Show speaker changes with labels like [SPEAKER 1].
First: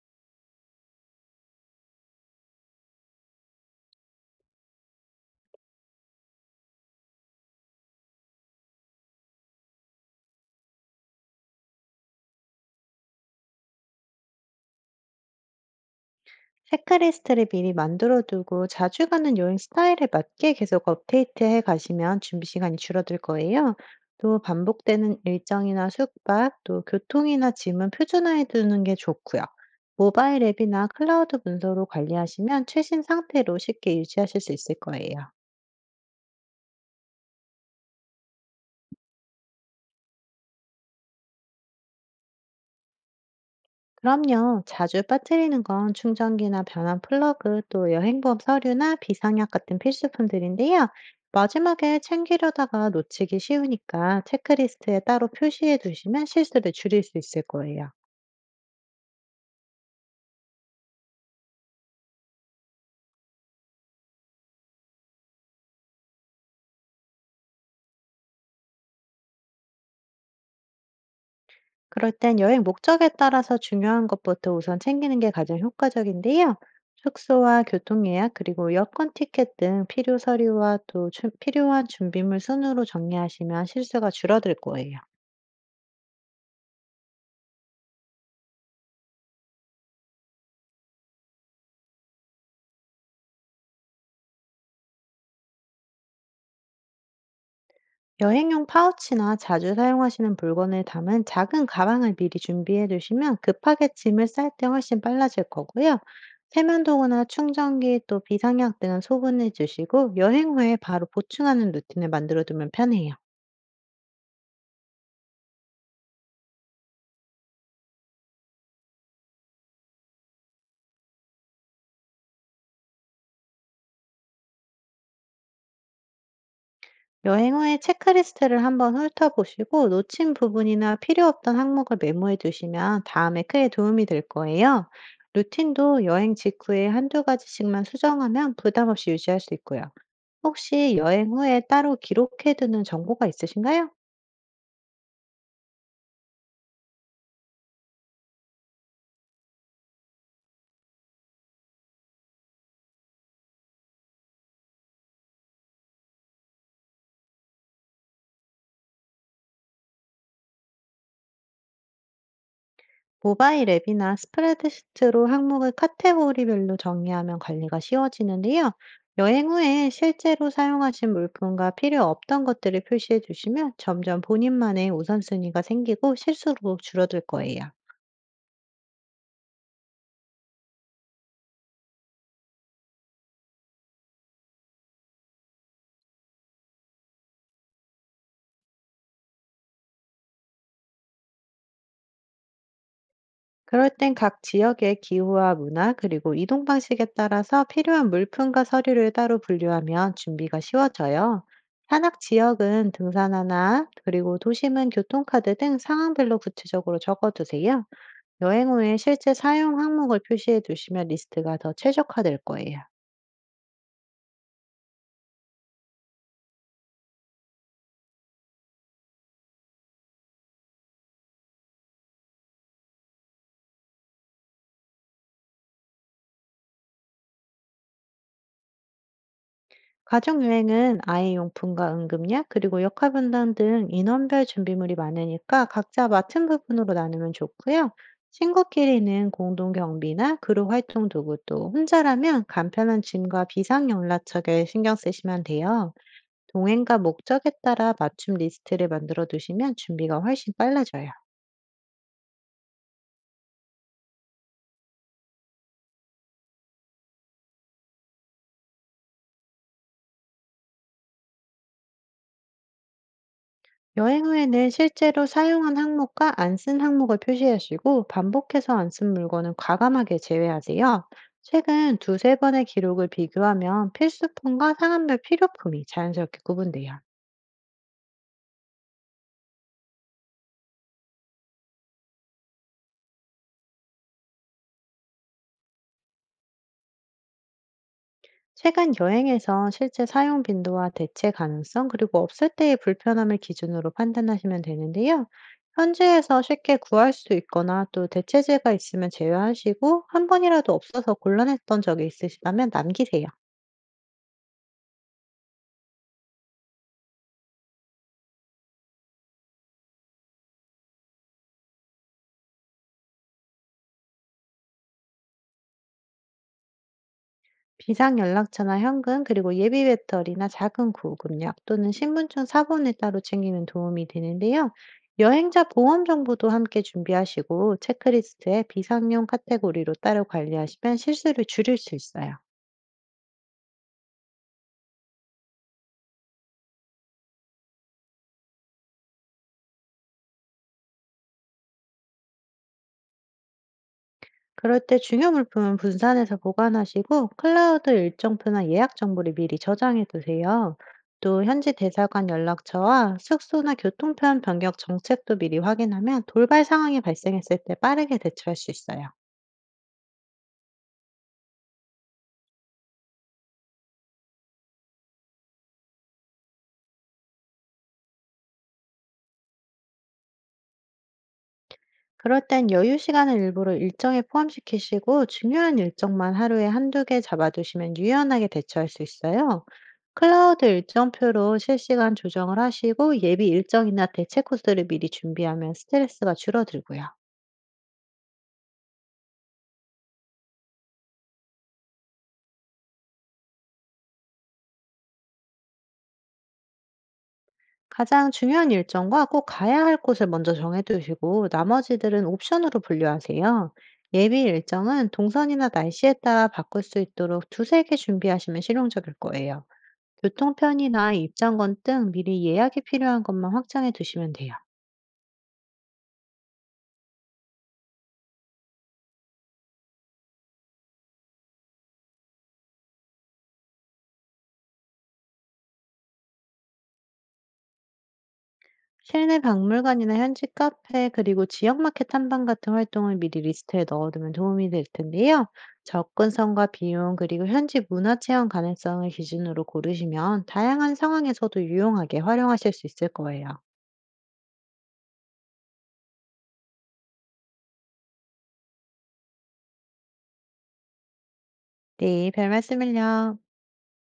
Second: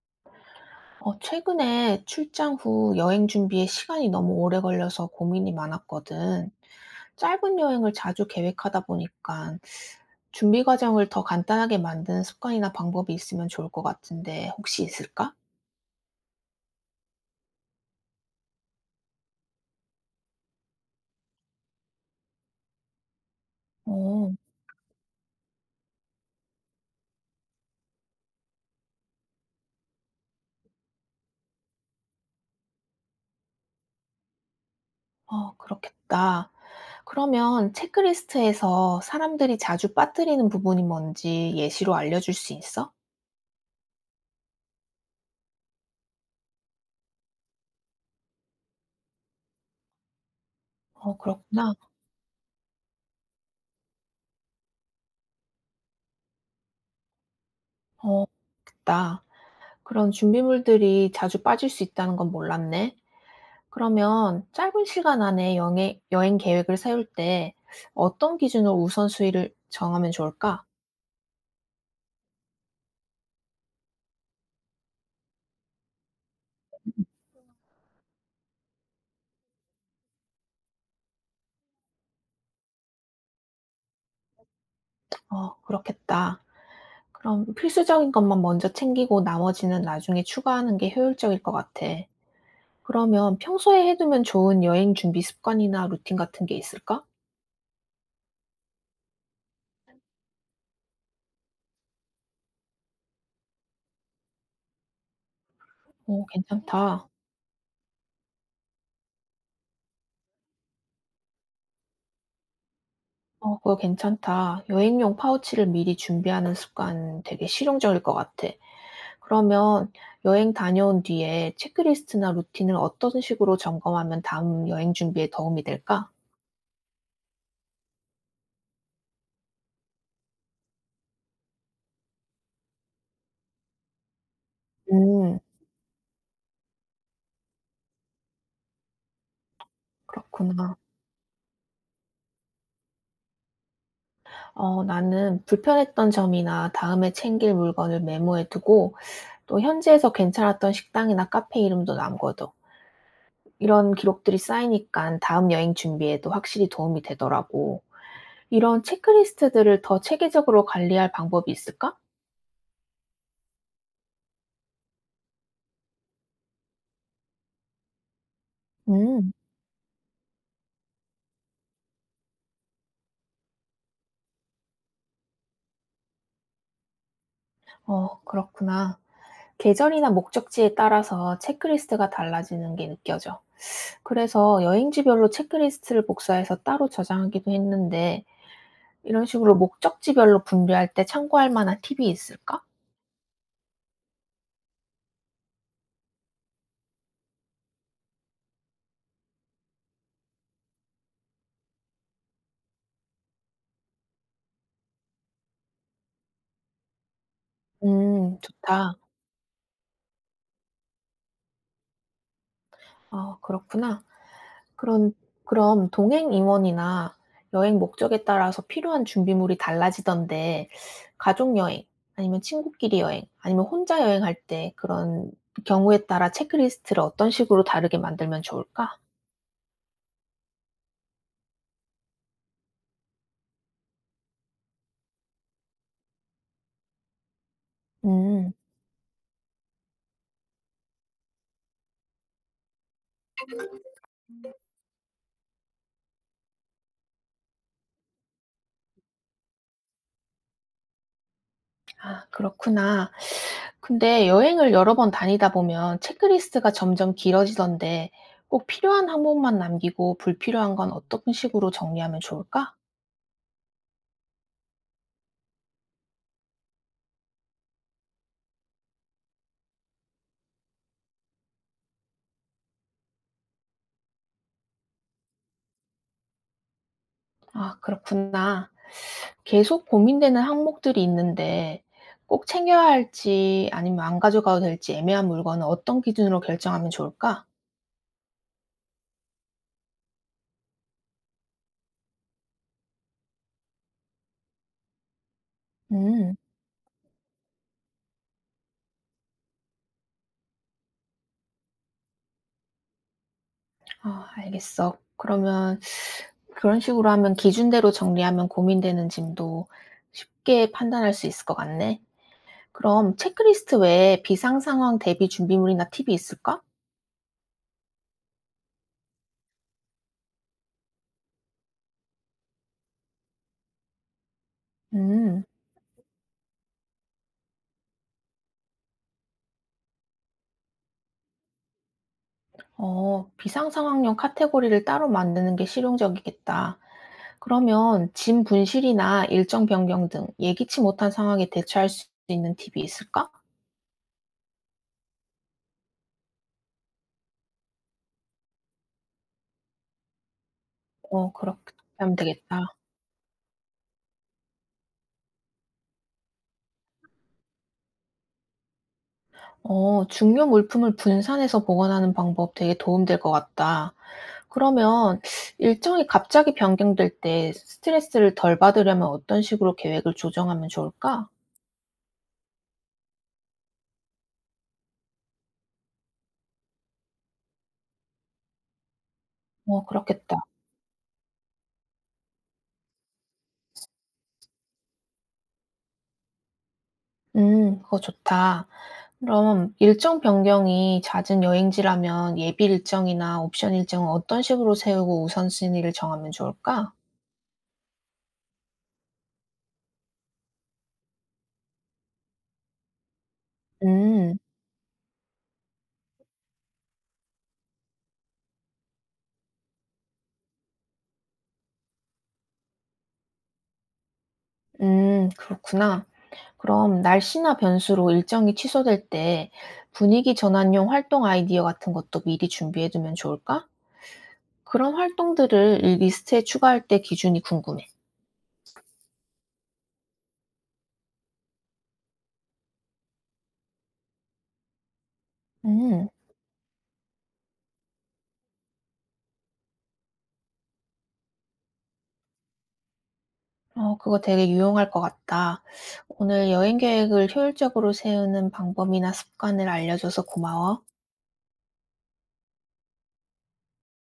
[SPEAKER 1] 최근에 출장 후 여행 준비에 시간이 너무 오래 걸려서 고민이 많았거든. 짧은 여행을 자주 계획하다 보니까 준비 과정을 더 간단하게 만드는 습관이나 방법이 있으면 좋을 것 같은데 혹시 있을까?
[SPEAKER 2] 체크리스트를 미리 만들어 두고 자주 가는 여행 스타일에 맞게 계속 업데이트해 가시면 준비 시간이 줄어들 거예요.
[SPEAKER 1] 어,
[SPEAKER 2] 또 반복되는 일정이나 숙박, 또 교통이나 짐은 표준화해 두는 게 좋고요. 모바일 앱이나 클라우드 문서로 관리하시면 최신 상태로 쉽게 유지하실 수 있을 거예요.
[SPEAKER 1] 어, 그렇겠다. 그러면 체크리스트에서 사람들이 자주 빠뜨리는 부분이 뭔지 예시로 알려줄 수 있어?
[SPEAKER 2] 그럼요. 자주 빠뜨리는 건 충전기나 변환 플러그, 또 여행보험 서류나 비상약 같은 필수품들인데요.
[SPEAKER 1] 어, 그렇구나.
[SPEAKER 2] 마지막에 챙기려다가 놓치기 쉬우니까 체크리스트에 따로 표시해 두시면 실수를 줄일 수 있을 거예요.
[SPEAKER 1] 어, 있다. 그런 준비물들이 자주 빠질 수 있다는 건 몰랐네. 그러면 짧은 시간 안에 여행 계획을 세울 때 어떤 기준으로 우선순위를 정하면 좋을까?
[SPEAKER 2] 그럴 땐 여행 목적에 따라서 중요한 것부터 우선 챙기는 게 가장 효과적인데요. 숙소와 교통 예약, 그리고 여권 티켓 등 필요 서류와 또 필요한 준비물 순으로 정리하시면 실수가 줄어들 거예요.
[SPEAKER 1] 어, 그렇겠다. 그럼 필수적인 것만 먼저 챙기고 나머지는 나중에 추가하는 게 효율적일 것 같아. 그러면 평소에 해두면 좋은 여행 준비 습관이나 루틴 같은 게 있을까?
[SPEAKER 2] 여행용 파우치나 자주 사용하시는 물건을 담은 작은 가방을 미리 준비해 두시면 급하게 짐을 쌀 때 훨씬 빨라질 거고요.
[SPEAKER 1] 어, 괜찮다.
[SPEAKER 2] 세면도구나 충전기 또 비상약 등은 소분해 주시고 여행 후에 바로 보충하는 루틴을 만들어 두면 편해요.
[SPEAKER 1] 어, 그거 괜찮다. 여행용 파우치를 미리 준비하는 습관 되게 실용적일 것 같아. 그러면 여행 다녀온 뒤에 체크리스트나 루틴을 어떤 식으로 점검하면 다음 여행 준비에 도움이 될까?
[SPEAKER 2] 여행 후에 체크리스트를 한번 훑어보시고 놓친 부분이나 필요 없던 항목을 메모해 두시면 다음에 크게 도움이 될 거예요.
[SPEAKER 1] 음,
[SPEAKER 2] 루틴도 여행 직후에 한두 가지씩만 수정하면 부담 없이 유지할 수 있고요.
[SPEAKER 1] 그렇구나.
[SPEAKER 2] 혹시 여행 후에 따로 기록해두는 정보가 있으신가요?
[SPEAKER 1] 어, 나는 불편했던 점이나 다음에 챙길 물건을 메모해 두고 또 현지에서 괜찮았던 식당이나 카페 이름도 남겨둬. 이런 기록들이 쌓이니까 다음 여행 준비에도 확실히 도움이 되더라고. 이런 체크리스트들을 더 체계적으로 관리할 방법이 있을까?
[SPEAKER 2] 모바일 앱이나 스프레드시트로 항목을 카테고리별로 정리하면 관리가 쉬워지는데요.
[SPEAKER 1] 음,
[SPEAKER 2] 여행 후에 실제로 사용하신 물품과 필요 없던 것들을 표시해 주시면 점점 본인만의 우선순위가 생기고 실수로 줄어들 거예요.
[SPEAKER 1] 어, 그렇구나. 계절이나 목적지에 따라서 체크리스트가 달라지는 게 느껴져. 그래서 여행지별로 체크리스트를 복사해서 따로 저장하기도 했는데, 이런 식으로 목적지별로 분류할 때 참고할 만한 팁이 있을까?
[SPEAKER 2] 그럴 땐 각 지역의 기후와 문화 그리고 이동 방식에 따라서 필요한 물품과 서류를 따로 분류하면 준비가 쉬워져요. 산악 지역은 등산화나 그리고 도심은 교통카드 등 상황별로 구체적으로 적어두세요. 여행
[SPEAKER 1] 좋다.
[SPEAKER 2] 후에 실제 사용 항목을 표시해 두시면 리스트가 더 최적화될 거예요.
[SPEAKER 1] 어, 그렇구나. 그런 그럼 동행 인원이나 여행 목적에 따라서 필요한 준비물이 달라지던데 가족 여행 아니면 친구끼리 여행 아니면 혼자 여행할 때 그런 경우에 따라 체크리스트를 어떤 식으로 다르게 만들면 좋을까?
[SPEAKER 2] 가족여행은 아이 용품과 응급약, 그리고 역할분담 등 인원별 준비물이 많으니까 각자 맡은 부분으로 나누면 좋고요.
[SPEAKER 1] 음.
[SPEAKER 2] 친구끼리는 공동 경비나 그룹 활동 도구 또 혼자라면 간편한 짐과 비상 연락처에 신경 쓰시면 돼요. 동행과 목적에 따라 맞춤 리스트를 만들어 두시면 준비가 훨씬 빨라져요.
[SPEAKER 1] 아, 그렇구나. 근데 여행을 여러 번 다니다 보면 체크리스트가 점점 길어지던데 꼭 필요한 항목만 남기고 불필요한 건 어떤 식으로 정리하면 좋을까?
[SPEAKER 2] 여행 후에는 실제로 사용한 항목과 안 쓴 항목을 표시하시고 반복해서 안 쓴 물건은 과감하게 제외하세요. 최근 두세 번의 기록을 비교하면 필수품과 상한별 필요품이 자연스럽게 구분돼요.
[SPEAKER 1] 아, 그렇구나. 계속 고민되는 항목들이 있는데 꼭 챙겨야 할지 아니면 안 가져가도 될지 애매한 물건은 어떤 기준으로 결정하면 좋을까?
[SPEAKER 2] 최근 여행에서 실제 사용 빈도와 대체 가능성 그리고 없을 때의 불편함을 기준으로 판단하시면 되는데요.
[SPEAKER 1] 음.
[SPEAKER 2] 현지에서 쉽게 구할 수 있거나 또 대체재가 있으면 제외하시고 한 번이라도 없어서 곤란했던 적이 있으시다면 남기세요.
[SPEAKER 1] 아, 알겠어. 그러면 그런 식으로 하면 기준대로 정리하면 고민되는 짐도 쉽게 판단할 수 있을 것 같네. 그럼 체크리스트 외에 비상 상황 대비 준비물이나 팁이 있을까?
[SPEAKER 2] 비상 연락처나 현금, 그리고 예비 배터리나 작은 구급약 또는 신분증 사본을 따로 챙기면 도움이 되는데요.
[SPEAKER 1] 음.
[SPEAKER 2] 여행자 보험 정보도 함께 준비하시고 체크리스트에 비상용 카테고리로 따로 관리하시면 실수를 줄일 수 있어요.
[SPEAKER 1] 어, 비상상황용 카테고리를 따로 만드는 게 실용적이겠다. 그러면 짐 분실이나 일정 변경 등 예기치 못한 상황에 대처할 수 있는 팁이 있을까?
[SPEAKER 2] 그럴 때 중요 물품은 분산해서 보관하시고 클라우드 일정표나 예약 정보를 미리 저장해 두세요.
[SPEAKER 1] 어,
[SPEAKER 2] 또
[SPEAKER 1] 그렇게
[SPEAKER 2] 현지
[SPEAKER 1] 하면
[SPEAKER 2] 대사관
[SPEAKER 1] 되겠다.
[SPEAKER 2] 연락처와 숙소나 교통편 변경 정책도 미리 확인하면 돌발 상황이 발생했을 때 빠르게 대처할 수 있어요.
[SPEAKER 1] 어, 중요 물품을 분산해서 보관하는 방법 되게 도움될 것 같다. 그러면 일정이 갑자기 변경될 때 스트레스를 덜 받으려면 어떤 식으로 계획을 조정하면 좋을까?
[SPEAKER 2] 그럴 땐 여유 시간을 일부러 일정에 포함시키시고 중요한 일정만 하루에 한두 개 잡아두시면 유연하게 대처할 수 있어요.
[SPEAKER 1] 어, 그렇겠다.
[SPEAKER 2] 클라우드 일정표로 실시간 조정을 하시고 예비 일정이나 대체 코스를 미리 준비하면 스트레스가 줄어들고요.
[SPEAKER 1] 그거 좋다. 그럼 일정 변경이 잦은 여행지라면 예비 일정이나 옵션 일정은 어떤 식으로 세우고 우선순위를 정하면 좋을까?
[SPEAKER 2] 가장 중요한 일정과 꼭 가야 할 곳을 먼저 정해두시고 나머지들은 옵션으로 분류하세요.
[SPEAKER 1] 음,
[SPEAKER 2] 예비 일정은 동선이나 날씨에 따라 바꿀 수 있도록 두세 개 준비하시면 실용적일 거예요. 교통편이나 입장권 등 미리 예약이 필요한 것만 확장해 두시면 돼요.
[SPEAKER 1] 그렇구나. 그럼 날씨나 변수로 일정이 취소될 때 분위기 전환용 활동 아이디어 같은 것도 미리 준비해두면 좋을까? 그런 활동들을 이 리스트에 추가할 때 기준이 궁금해.
[SPEAKER 2] 실내 박물관이나 현지 카페, 그리고 지역 마켓 탐방 같은 활동을 미리 리스트에 넣어두면 도움이 될 텐데요.
[SPEAKER 1] 음,
[SPEAKER 2] 접근성과 비용, 그리고 현지 문화 체험 가능성을 기준으로 고르시면 다양한 상황에서도 유용하게 활용하실 수 있을 거예요.
[SPEAKER 1] 어, 그거 되게 유용할 것 같다. 오늘 여행 계획을 효율적으로 세우는 방법이나 습관을 알려줘서 고마워.
[SPEAKER 2] 네, 별 말씀을요.